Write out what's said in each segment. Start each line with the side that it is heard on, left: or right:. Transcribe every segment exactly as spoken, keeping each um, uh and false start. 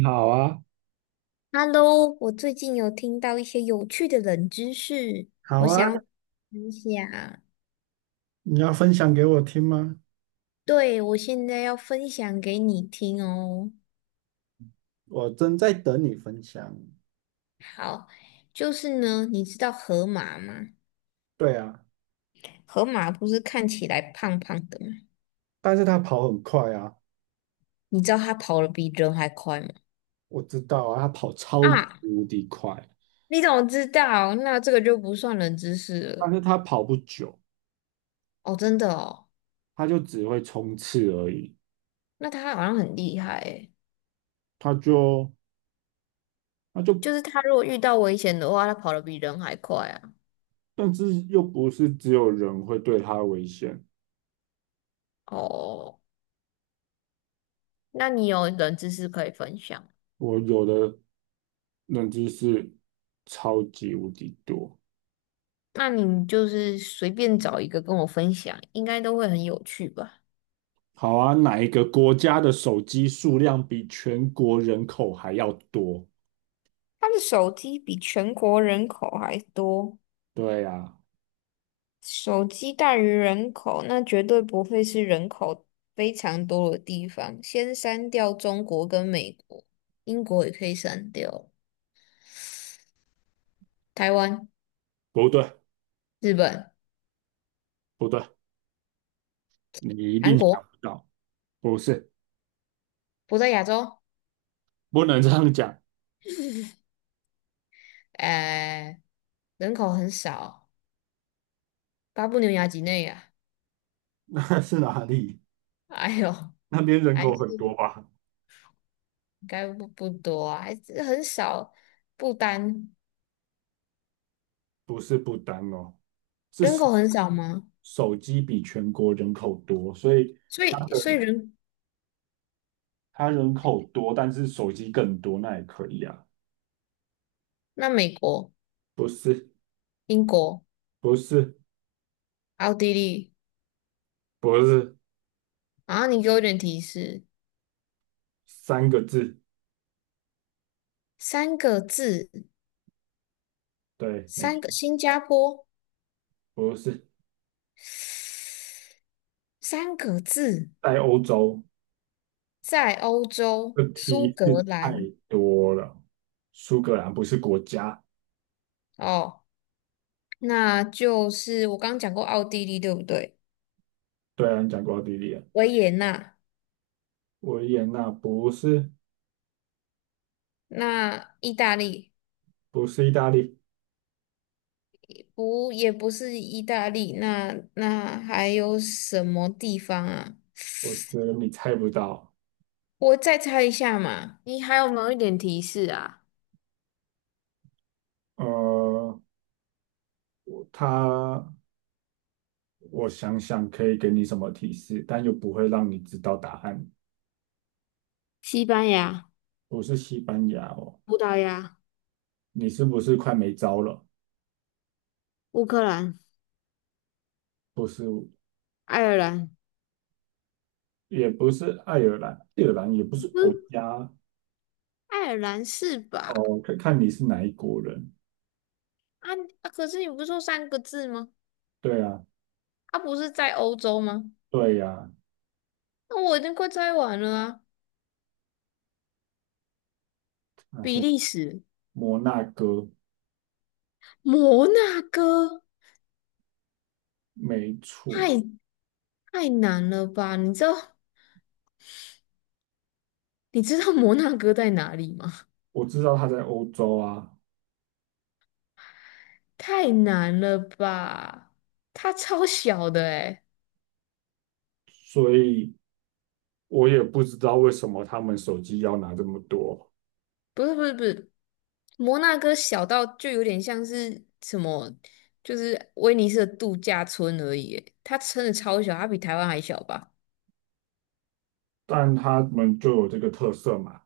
right: 你好啊，
left: Hello，我最近有听到一些有趣的冷知识，
right: 好
left: 我
right: 啊，
left: 想分享。
right: 你要分享给我听吗？
left: 对，我现在要分享给你听哦。
right: 我正在等你分享。
left: 好，就是呢，你知道河马吗？
right: 对啊，
left: 河马不是看起来胖胖的吗？
right: 但是他跑很快啊，
left: 你知道它跑得比人还快吗？
right: 我知道啊，他跑超级
left: 啊，
right: 无敌快，
left: 你怎么知道？那这个就不算冷知识了。
right: 但是他跑不久，
left: 哦，真的哦，
right: 他就只会冲刺而已。
left: 那它好像很厉害诶，
right: 他就他就，
left: 就是它如果遇到危险的话，它跑得比人还快啊。
right: 但是又不是只有人会对他危险。
left: 哦。那你有冷知识可以分享？
right: 我有的认知是超级无敌多。
left: 那你就是随便找一个跟我分享，应该都会很有趣吧？
right: 好啊，哪一个国家的手机数量比全国人口还要多？
left: 他的手机比全国人口还多，
right: 对呀、
left: 手机大于人口，那绝对不会是人口非常多的地方。先删掉中国跟美国，英国也可以删掉，台湾、
right: 不对，
left: 日本、
right: 不对，你一
left: 韩
right: 定想
left: 国
right: 不到，不是，
left: 不在亚洲，
right: 不能这样讲。
left: 呃，人口很少，巴布纽亚几内亚，
right: 那是哪里？
left: 哎呦，
right: 那边人
left: 还
right: 口
left: 是
right: 很多吧？
left: 应该不不多啊，还是很少。不丹
right: 不是不丹哦，是
left: 人
right: 手
left: 口很少吗？
right: 手机比全国人口多，所以
left: 所
right: 它
left: 以
right: 的
left: 所以人
right: 它人口多，但是手机更多，那也可以啊。
left: 那美国、
right: 不是，
left: 英国、
right: 不是，
left: 奥地利，
right: 不是，
left: 然后你给我一点提示，
right: 三个字，
left: 三个字，
right: 对，没
left: 三
right: 错，
left: 个新加坡，
right: 不是，
left: 三个字，
right: 在欧洲，
left: 在欧洲
right: 这
left: 苏
right: 提示
left: 格
right: 太
left: 兰
right: 多了。苏格兰不是国家，
left: 哦，那就是我刚刚讲过奥地利对不对？
right: 对啊，你讲过奥地利啊。
left: 维也纳，
right: 维也纳不是。
left: 那意大利。
right: 不是意大利，
left: 不，也不是意大利，那那还有什么地方啊？
right: 我觉得你猜不到。
left: 我再猜一下嘛。你还有没有一点提示啊？
right: 呃，他，我想想可以给你什么提示，但又不会让你知道答案。
left: 西班牙、
right: 不是西班牙哦，
left: 葡萄牙、
right: 你是不是快没招了？
left: 乌克兰、
right: 不是，
left: 爱尔兰，
right: 也不是爱尔兰，爱尔兰也不是
left: 嗯，
right: 国家
left: 爱尔兰是吧？
right: 哦，看看你是哪一国人。
left: 啊啊可是你不是说三个字吗？
right: 对啊，
left: 啊，不是在欧洲吗？
right: 对呀，
left: 那我已经快猜完了啊。
right: 那
left: 比
right: 是
left: 利时、
right: 摩纳哥，
left: 摩纳哥，
right: 没错。
left: 太太难了吧？你知道你知道摩纳哥在哪里吗？
right: 我知道他在欧洲啊，
left: 太难了吧？它超小的诶，
right: 所以我也不知道为什么他们手机要拿这么多，
left: 不是不是不是，摩纳哥小到就有点像是什么，就是威尼斯的度假村而已诶，它真的超小，它比台湾还小吧？
right: 但他们就有这个特色嘛。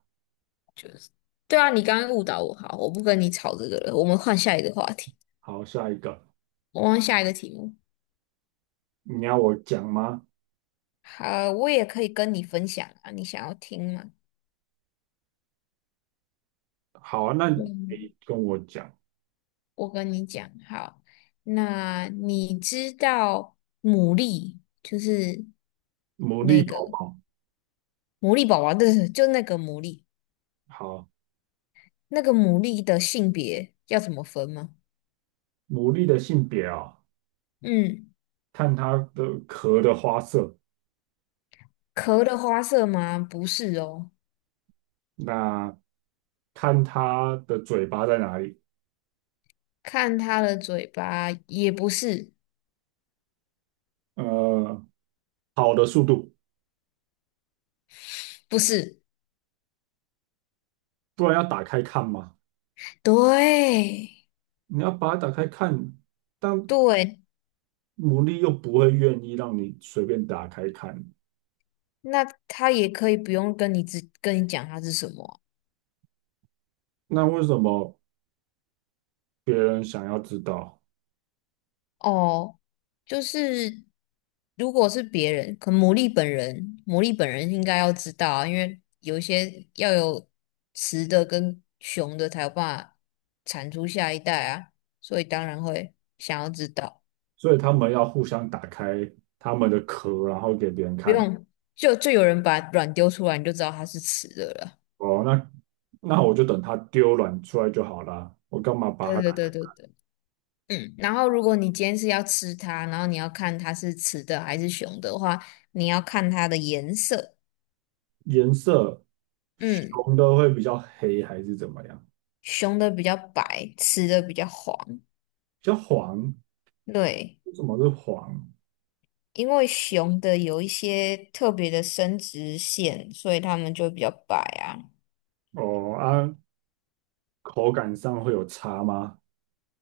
left: 对啊，你刚刚误导我，好，我不跟你吵这个了，我们换下一个话题，
right: 好，下一个，
left: 我们换下一个题目。
right: 你要我讲吗？
left: 好，我也可以跟你分享啊，你想要听吗？
right: 好啊，那你
left: 嗯
right: 跟我讲，
left: 我跟你讲，好，那你知道牡蛎就是
right: 牡
left: 那
right: 蛎宝
left: 个
right: 宝。
left: 牡蛎宝宝，对，就那个牡蛎，
right: 好，
left: 那个牡蛎的性别要怎么分吗？
right: 牡蛎的性别啊、
left: 嗯，
right: 看它的壳的花色，
left: 壳的花色吗？不是哦，
right: 那看它的嘴巴在哪里，
left: 看它的嘴巴也不是，
right: 呃，跑的速度，
left: 不是，
right: 不然要打开看嘛。
left: 对
right: 你要把它打开看，但
left: 对，
right: 牡蛎又不会愿意让你随便打开看。
left: 那它也可以不用跟你只跟你讲它是什么啊
right: 那为什么别人想要知道，
left: 哦，就是如果是别人，可牡蛎本人，牡蛎本人应该要知道啊，因为有一些要有雌的跟雄的才有办法产出下一代啊，所以当然会想要知道。
right: 所以他们要互相打开他们的壳，然后给别人
left: 不
right: 看。
left: 用，就就有人把卵丢出来，你就知道它是雌的了。
right: 哦，那那我就等它丢卵出来就好啦，我干嘛把它
left: 对对
right: 打开？
left: 对对对，嗯。然后如果你今天是要吃它，然后你要看它是雌的还是雄的话，你要看它的颜色。
right: 颜色，
left: 嗯，
right: 熊的会比较黑还是怎么样？
left: 雄的比较白，雌的比较黄。
right: 比较黄，
left: 对，
right: 为什么是黄？
left: 因为雄的有一些特别的生殖腺，所以它们就比较白啊。
right: 哦啊，口感上会有差吗？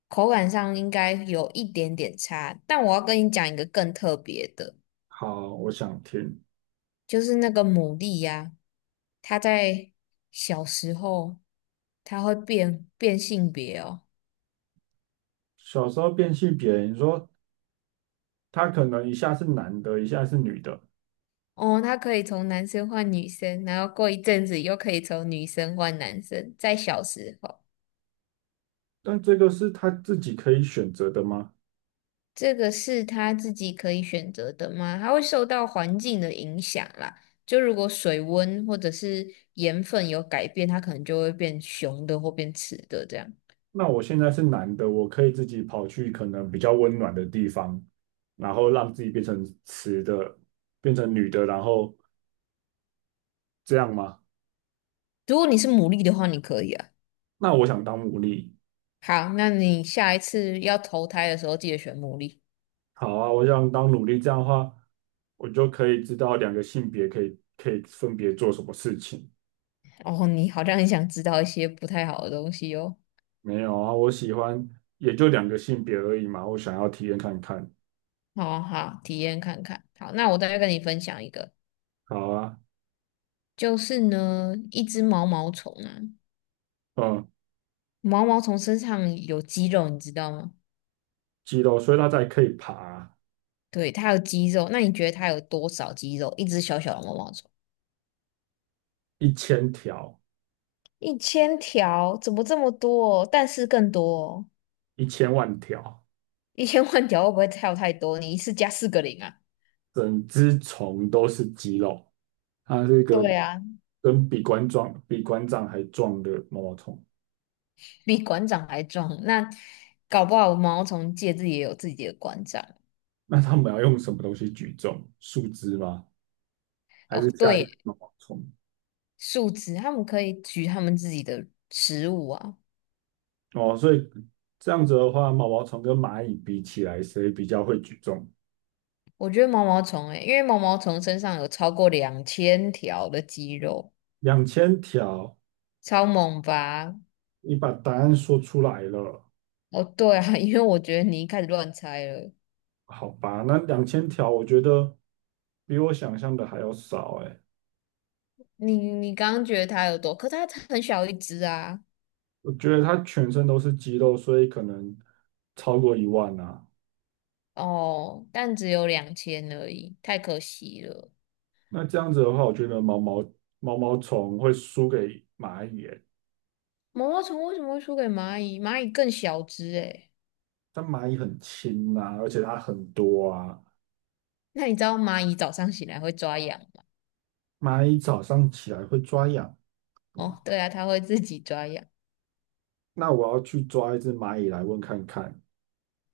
left: 口感上应该有一点点差，但我要跟你讲一个更特别的，
right: 好，我想听。
left: 就是那个牡蛎呀、它在小时候它会变变性别哦。
right: 小时候变性别你说他可能一下是男的，一下是女的，
left: 哦，它可以从男生换女生，然后过一阵子又可以从女生换男生，在小时候。
right: 但这个是他自己可以选择的吗？
left: 这个是他自己可以选择的吗？它会受到环境的影响啦。就如果水温或者是盐分有改变，它可能就会变雄的或变雌的这样。
right: 那我现在是男的，我可以自己跑去可能比较温暖的地方，然后让自己变成雌的，变成女的，然后这样吗？
left: 如果你是牡蛎的话，你可以啊。
right: 那我想当奴隶，
left: 好，那你下一次要投胎的时候，记得选牡蛎。
right: 好啊，我想当奴隶，这样的话，我就可以知道两个性别可以可以分别做什么事情。
left: 哦，你好像很想知道一些不太好的东西哦。
right: 没有啊，我喜欢也就两个性别而已嘛，我想要体验看看。
left: 好啊好，体验看看。好，那我再跟你分享一个，
right: 好啊，
left: 就是呢，一只毛毛虫啊，
right: 嗯，
left: 毛毛虫身上有肌肉，你知道吗？
right: 肌肉，所以它才可以爬
left: 对，它有肌肉，那你觉得它有多少肌肉？一只小小的毛毛虫，
right: 一千条、
left: 一千条，怎么这么多？但是更多哦，
right: 一千万条，
left: 一千万条会不会跳太多？你一次加四个零啊？
right: 整只虫都是肌肉。它是一个
left: 对啊，
right: 跟比馆壮、比馆长还壮的毛毛虫。
left: 比馆长还壮。那搞不好毛毛虫界自己也有自己的馆长
right: 那他们要用什么东西举重？树枝吗？还
left: 哦。
right: 是加一个
left: 对，
right: 毛毛虫？
left: 树枝，他们可以取他们自己的食物啊。
right: 哦，所以这样子的话，毛毛虫跟蚂蚁比起来，谁比较会举重？
left: 我觉得毛毛虫诶，因为毛毛虫身上有超过两千条的肌肉，
right: 两千条，
left: 超猛吧？
right: 你把答案说出来了，
left: 哦，对啊，因为我觉得你一开始乱猜了。
right: 好吧？那两千条，我觉得比我想象的还要少哎。
left: 你你刚刚觉得它有多，可它很小一只啊。
right: 我觉得它全身都是肌肉，所以可能超过一万啊。
left: 哦，但只有两千而已，太可惜了。
right: 那这样子的话，我觉得毛毛毛毛虫会输给蚂蚁耶，
left: 毛毛虫为什么会输给蚂蚁？蚂蚁更小只诶。
right: 但蚂蚁很轻啊，而且它很多啊。
left: 那你知道蚂蚁早上醒来会抓痒吗？
right: 蚂蚁早上起来会抓痒，
left: 哦，对啊，它会自己抓痒。
right: 那我要去抓一只蚂蚁来问看看。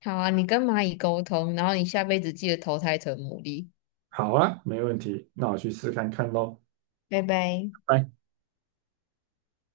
left: 好啊，你跟蚂蚁沟通，然后你下辈子记得投胎成牡蛎。
right: 好啊，没问题，那我去试看看喽。
left: 拜拜。
right: 拜。